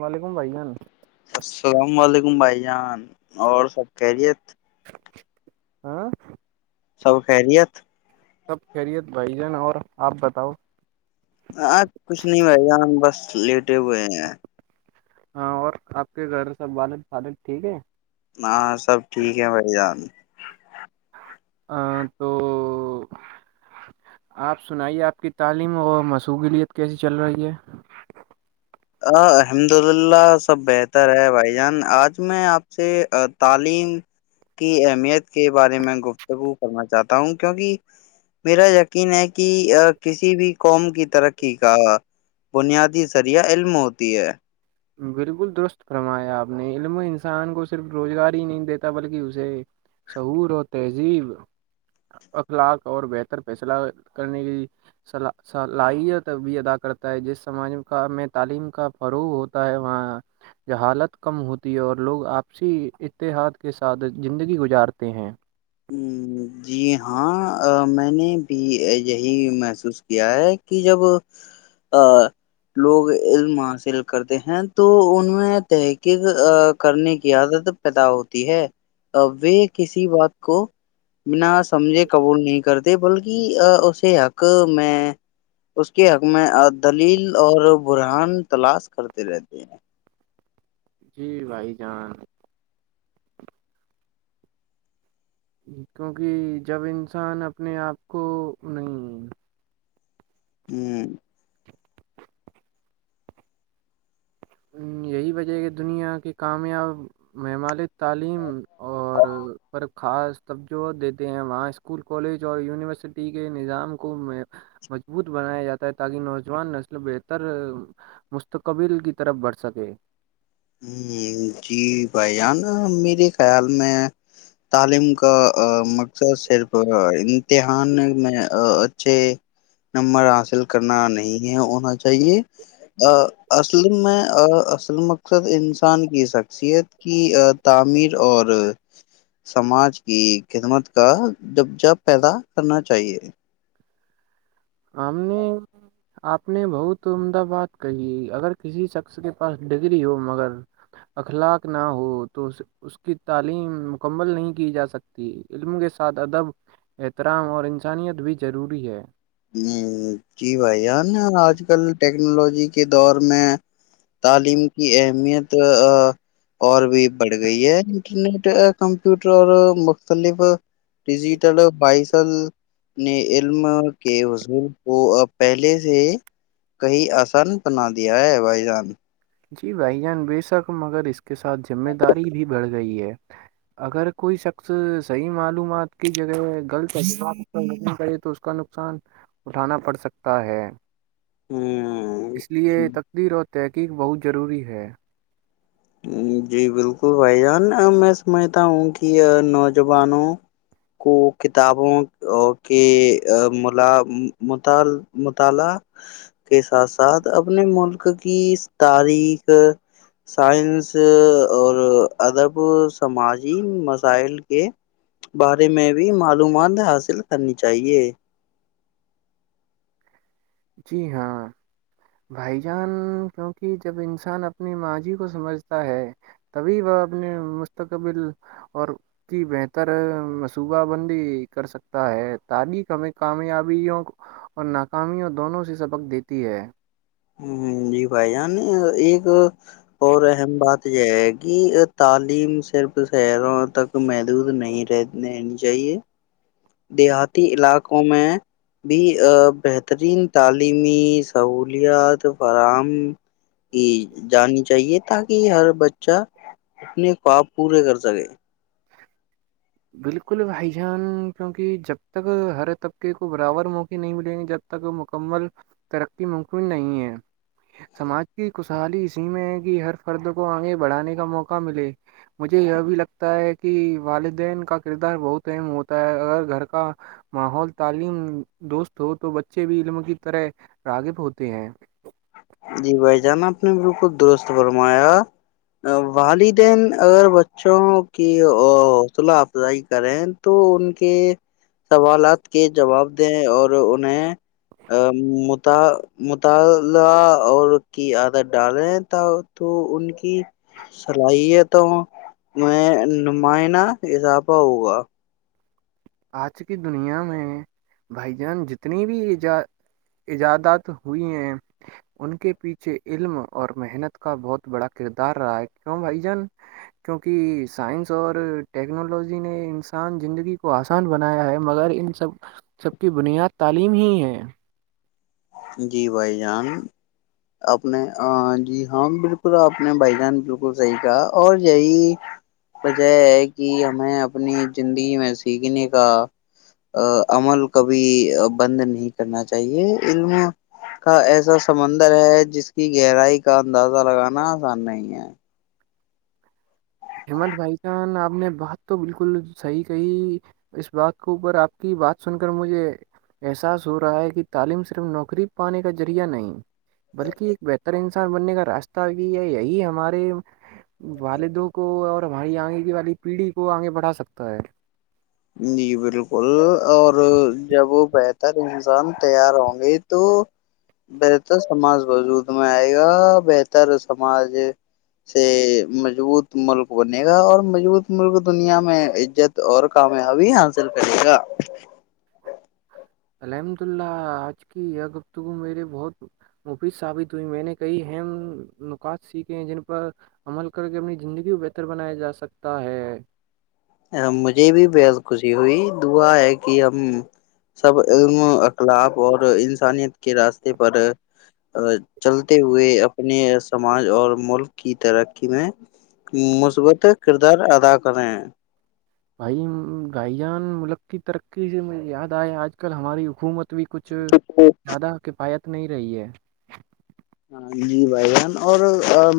وعلیکم بھائی جان السلام علیکم بھائی جان اور سب کہہرییت ہاں سب خیریت سب خیریت بھائی جان اور آپ بتاؤ آں کچھ نہیں بھائی گ ہم بس لیٹے ہوئے ہیں ہاں اور آپ کے گھر سب والد فالد ٹھیک ہے ہاں سب ٹھیک ہے بھائی جان تو آپ سنائیے آپ کی تعلیم اور مشوغلیت کیسی چل رہی ہے الحمد للہ سب بہتر ہے بھائی جان آج میں آپ سے تعلیم کی اہمیت کے بارے میں گفتگو کرنا چاہتا ہوں کیونکہ میرا یقین ہے کہ کسی بھی قوم کی ترقی کا بنیادی ذریعہ علم ہوتی ہے بالکل درست فرمایا آپ نے علم انسان کو صرف روزگار ہی نہیں دیتا بلکہ اسے شعور اور تہذیب اخلاق اور بہتر فیصلہ کرنے کی صلاحیت بھی ادا کرتا ہے جس سماج کا میں تعلیم کا فروغ وہاں حالت کم ہوتی ہے اور لوگ آپسی اتحاد کے ساتھ زندگی گزارتے ہیں جی ہاں میں نے بھی یہی محسوس کیا ہے کہ جب لوگ علم حاصل کرتے ہیں تو ان میں تحقیق کرنے کی عادت پیدا ہوتی ہے وہ کسی بات کو بنا سمجھے قبول نہیں کرتے بلکہ اسے حق میں اس کے حق میں دلیل اور برہان تلاش کرتے رہتے ہیں جی بھائی جان کیونکہ جب انسان اپنے آپ کو نہیں ہوں یہی وجہ کہ دنیا کے کامیاب ممالک تعلیم اور پر خاص توجہ دیتے ہیں وہاں اسکول کالج اور یونیورسٹی کے نظام کو مضبوط بنایا جاتا ہے تاکہ نوجوان نسل بہتر مستقبل کی طرف بڑھ سکے جی بھائیانا میرے خیال میں تعلیم کا مقصد صرف امتحان میں اچھے نمبر حاصل کرنا نہیں ہے ہونا چاہے اصل میں اصل مقصد انسان کی شخصیت کی تعمیر اور سماج کی خدمت کا جب پیدا کرنا چاہیے آ نے آپ نے بہت عمدہ بات کہی اگر کسی شخص کے پاس ڈگری ہو مگر اخلاق نہ ہو تو اس کی تعلیم مکمل نہیں کی جا سکتی علم کے ساتھ ادب احترام اور انسانیت بھی ضروری ہے جی بھائی یار [inaudible] آج کل ٹیکنالوجی کے دور میں تعلیم کی اہمیت اور بھی بڑھ گئی ہے انٹرنیٹ کمپیوٹر اور مختلف ڈیجیٹل بائسل نے علم کے حضول کو اب پہلے سے کہیں آسان بنا دیا ہے بھائی جان جی بھائی جان بے شک مگر اس کے سھ ذمہ داری بھی بڑ گئی ہے اگر کوئی شخص صحیح معلومات کی جگہ غلطات کرے تو اس کا نقصان اٹھانا پڑ سکتا ہے ہوں اس لیے تقدیر ہوتی تحقیق بہت ضروری ہے جی بالکل بھائی جان میں سمجھتا ہوں کہ نوجوانوں کو کتابوں کے مطال مطالعہ کے ساتھ ساتھ اپنے ملک کی تاریخ سائنس اور ادب سماجی مسائل کے بارے میں بھی معلومات حاصل کرنی چاہیے جی ہاں بھائی جان کیونکہ جب انسان اپنی ماضی کو سمجھتا ہے تبھی وہ اپنے مستقبل اور کی بہتر منصوبہ بندی کر سکتا ہے تلیخ کامیابیوں اور ناکامیوں دونوں سے سبق دیتی ہے جی بھائی جان ایک اور اہم بات یہ ہے کہ تعلیم صرف شہروں تک محدود نہیں رہ رہنی چاہیے دیہاتی علاقوں میں بھی بہترین تعلیمی سہولیات فراہم کی جانی چاہیے تاکہ ہر بچہ اپنے خواب پورے کر سکے بالکل حھائی جان کیونکہ جب تک ہر طبقے کو برابر موقع نہیں ملیں گے جب تک مکمل ترقی مممن نہیں ہے سماج کی خوشحالی اسی میں ہے کہ ہر فرد کو آگے بڑھانے کا موقع ملے مجھے یہ بھی لگتا ہے کہ والدین کا کردار بہت اہم ہوتا ہے اگر گھر کا ماحول تعلیم دوست ہو تو بچے بھی علم کی طرح راغب ہوتے ہیں جی بھائی جان آپ نے بالکل درست فرمایا والدین اگر بچوں کی حوصلہ افزائی کریں تو ان کے سوالات کے جواب دیں اور انہیں اللہ اور کی عادت ڈالیں تو ان کی صلاحیتوں میں نمائنہ اضافہ ہوگا آج کی دنیا میں بھائی جان جتنی بھی ای ایجادات ہوئی ہیں ان کے پیچھے علم اور محنت کا بہت بڑا کردار رہا ہے کیوں بھائی جان کیونکہ سائنس اور ٹیکنالوجی نے انسان زندگی کو کو آسان بنایا ہے مگر ان سب سب کی بنیاد تعلیم ہی ہے جی بھائی جان آپ نے جی ہاں بالکل آپ نے بھائی جان بالکل صحیح کہا اور یہی وجہ ہے کہ ہمیں اپنی زندگی میں سیکھنے کا عمل کبھی بند نہیں کرنا چاہیے علم کا ایسا سمندر ہے جس کی گہرائی کا اندازہ لگانا آسان نہیں ہے ہممت بھائی جان آپ نے بات تو بالکل صحیح کہی اس بات کے اوپر آپ کی بات سن کر مجھے احساس ہو رہا ہے کہ تعلیم صرف نوکری پانے کا ذریعہ نہیں بلکہ ایک بہتر انسان بننے کا راستہ بھی ہے یہی ہمارے والدوں کو اور ہماری آگے والی پیڑھی کو آگے بڑھا سکتا ہے جی بالکل اور جب وہ بہتر انسان تیار ہوں گے تو بہتر سماج وجود میں آئے گا بہتر سماج سے مضبوط ملک بنے گا اور مضبوط ملک دنیا میں عزت اور کامیابی حاصل کرے گا الحمد اللہ آج کی یہ گفتگو میرے بہت مفید ثابت ہوئی میں نے کئی اہم نکات سیکھے ہیں جن پر عمل کر کے اپنی زندگی کو بہتر بنایا جا سکتا ہے مجھے بھی بےحد خوشی ہوئی دعا ہے کہ ہم سب علم اخلاق اور انسانیت کے راستے پر چلتے ہوئے اپنے سماج اور ملک کی ترقی میں مثبت کردار ادا کریں بھائی بھائی جان ملک کی ترقی سے مجھے یاد آیا آج کل ہماری حکومت [unintelligible] بھی کچھ تو زیادہ کفایت نہیں رہی ہے ہاں جی بھائی جان اور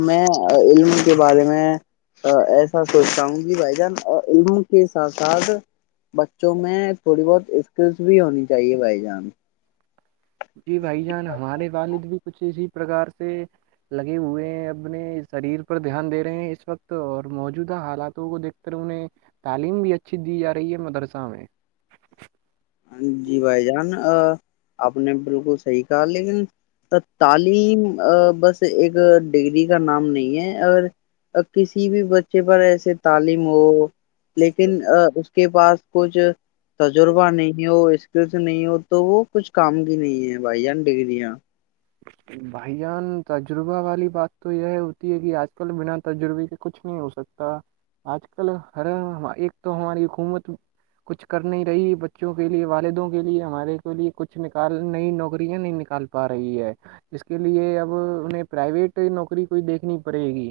میں علم کے بارے میں ایسا سوچتا ہوں کہ بھائی جان علم کے ساتھ ساتھ بچوں میں تھوڑی بہت اسکلس بھی ہونی چاہیے بھائی جان جی بھائی جان ہمارے والد بھی کچھ اسی پرکار سے لگے ہوئے ہیں اپنے شریر پر دھیان دے رہے ہیں اس وقت اور موجودہ حالاتوں کو دیکھ کر انہیں تعلیم بھی اچھی دی جا رہی ہے مدرسہ میں جی بھائی جان آپ نے بالکل صحیح کہا لیکن تعلیم بس ایک ڈگری کا نام نہیں ہے اگر کسی بھی بچے پر ایسے تعلیم ہو لیکن اس کے پاس کچھ تجربہ نہیں نہیں ہو اسکل سے نہیں ہو تو وہ کچھ کام کی نہیں ہے بھائی جان ڈگگریاں بھائی جان تجربہ والی بات تو یہ ہوتی ہے کہ آج کل بنا تجربے کے کچھ نہیں ہو سکتا آج کل ہر ایک تو ہماری حکومت کچھ کر نہیں رہی بچوں کے لیے والدوں کے لیے ہمارے کے لیے کچھ نکال نئی نوکریاں نہیں نکال پا رہی ہے اس کے لیے اب انہیں پرائیویٹ نوکری کوئی دیکھنی پڑے گی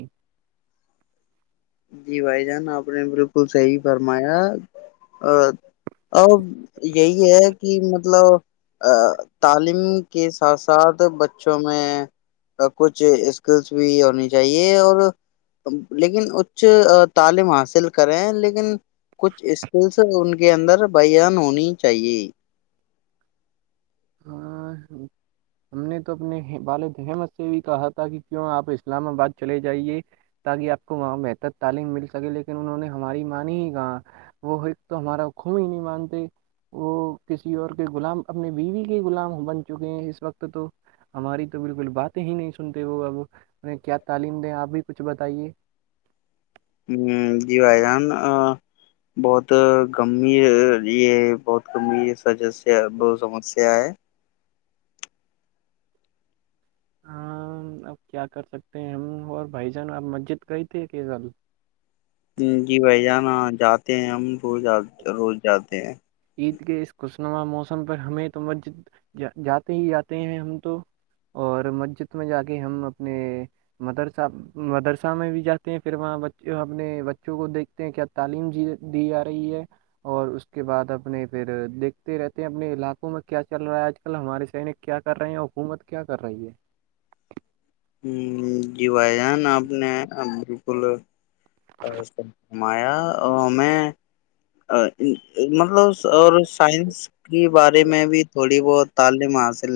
جی بھائی جان آپ نے بالکل صحیح فرمایا ا یہی ہے کہ مطلب تعلیم کے ساتھ ساتھ بچوں میں کچھ اسکلس بھی ہونی چاہیے اور لیکن کچھ تعلیم حاصل کرے ہیں لیکن کچھ اسکلس ان کے کے اندر بان ہونی چاہیے ہاں ہم نے تو اپنے والد احمد سے بھی کہا تھا کہ کیوں آپ اسلام آباد چلے جائیے تاکہ آپ کو وہاں بہتر تعلیم مل سکے لیکن انہوں نے ہماری مان ہی کہا وہ ایک تو ہمارا خب ہی نہیں مانتے وہ کسی اور کے غلام اپنی بیوی غلام بن چکے ہیں اس وقت تو ہماری تو بالکل بات ہی نہیں سنتے وہ اب انیں کیا تعلیم دیں آپ بھی کچھ بتائیے ہ جی بھائی جان بہت گمبھیر یہ بہت گمبھیر سجس ب سمسیا ہے ہاں اب کیا کر سکتے ہیں ہم اور بھائی جان آپ مسجد گئے تھے کیزل جی بھائی جانا جاتے ہیں ہم رو روز جاتے ہیں عید کے اس خوشنما موسم پر ہمیں تو مسجدا جاتے ہی جاتے ہیں ہم تو اور مسجد میں جا کے ہم اپنے مدرسہ مدرسہ میں بھی جاتے ہیں پھر وہاں اپنے بچوں کو دیکھتے ہیں کیا تعلیم جی دی جا رہی ہے اور اس کے بعد اب اپنے پھر دیکھتے رہتے ہیں اپنے علاقوں میں کیا چل رہا ہے آج کل ہمارے سینک کیا کر رہے ہیں حکومت کیا کر رہی ہے ہ جی بھائی جان آپ نے بالکل اچ [unintelligible] ہمایا ہمیں مطلب اور سائنس کی بارے میں بھی تھوڑی بہت تعلیم حاصل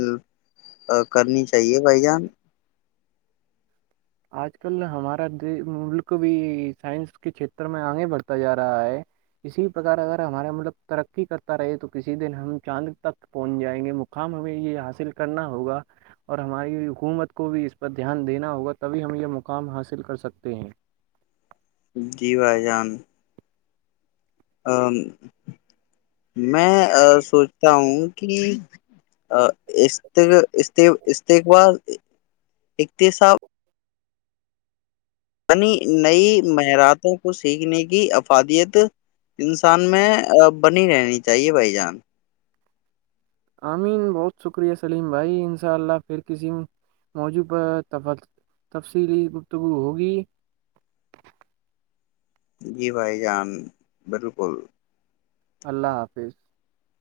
کرنی چاہیے بھائی جان آج کل ہمارا ملک بھی سائنس کے چھیتر میں آگے بڑھتا جا رہا ہے اسی پرکار اگر ہمارا ملک ترقی کرتا رہے تو کسی دن ہم چاند تک پہنچ جائیں گے مقام ہمیں یہ حاصل کرنا ہوگا اور ہماری حکومت کو بھی اس پر دھیان دینا ہوگا تبھی ہم یہ مقام حاصل کر سکتے ہیں جی بھائی جان ا میں سوچتا ہوں کہ استقبال اتصاح بنی نئی معیاراتوں کو سیکھنے کی افادیت انسان میں بنی رہنی چاہیے بھائی جان آمین بہت شکریہ سلیم بھائی انشاء اللہ پھر کسی موضوع پر تفصیلی گفتگو ہوگی جی بھائی جان بالکل اللہ حافظ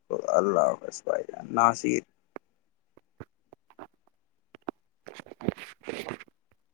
تو اللہ حافس بائی جان ناصر [inaudible]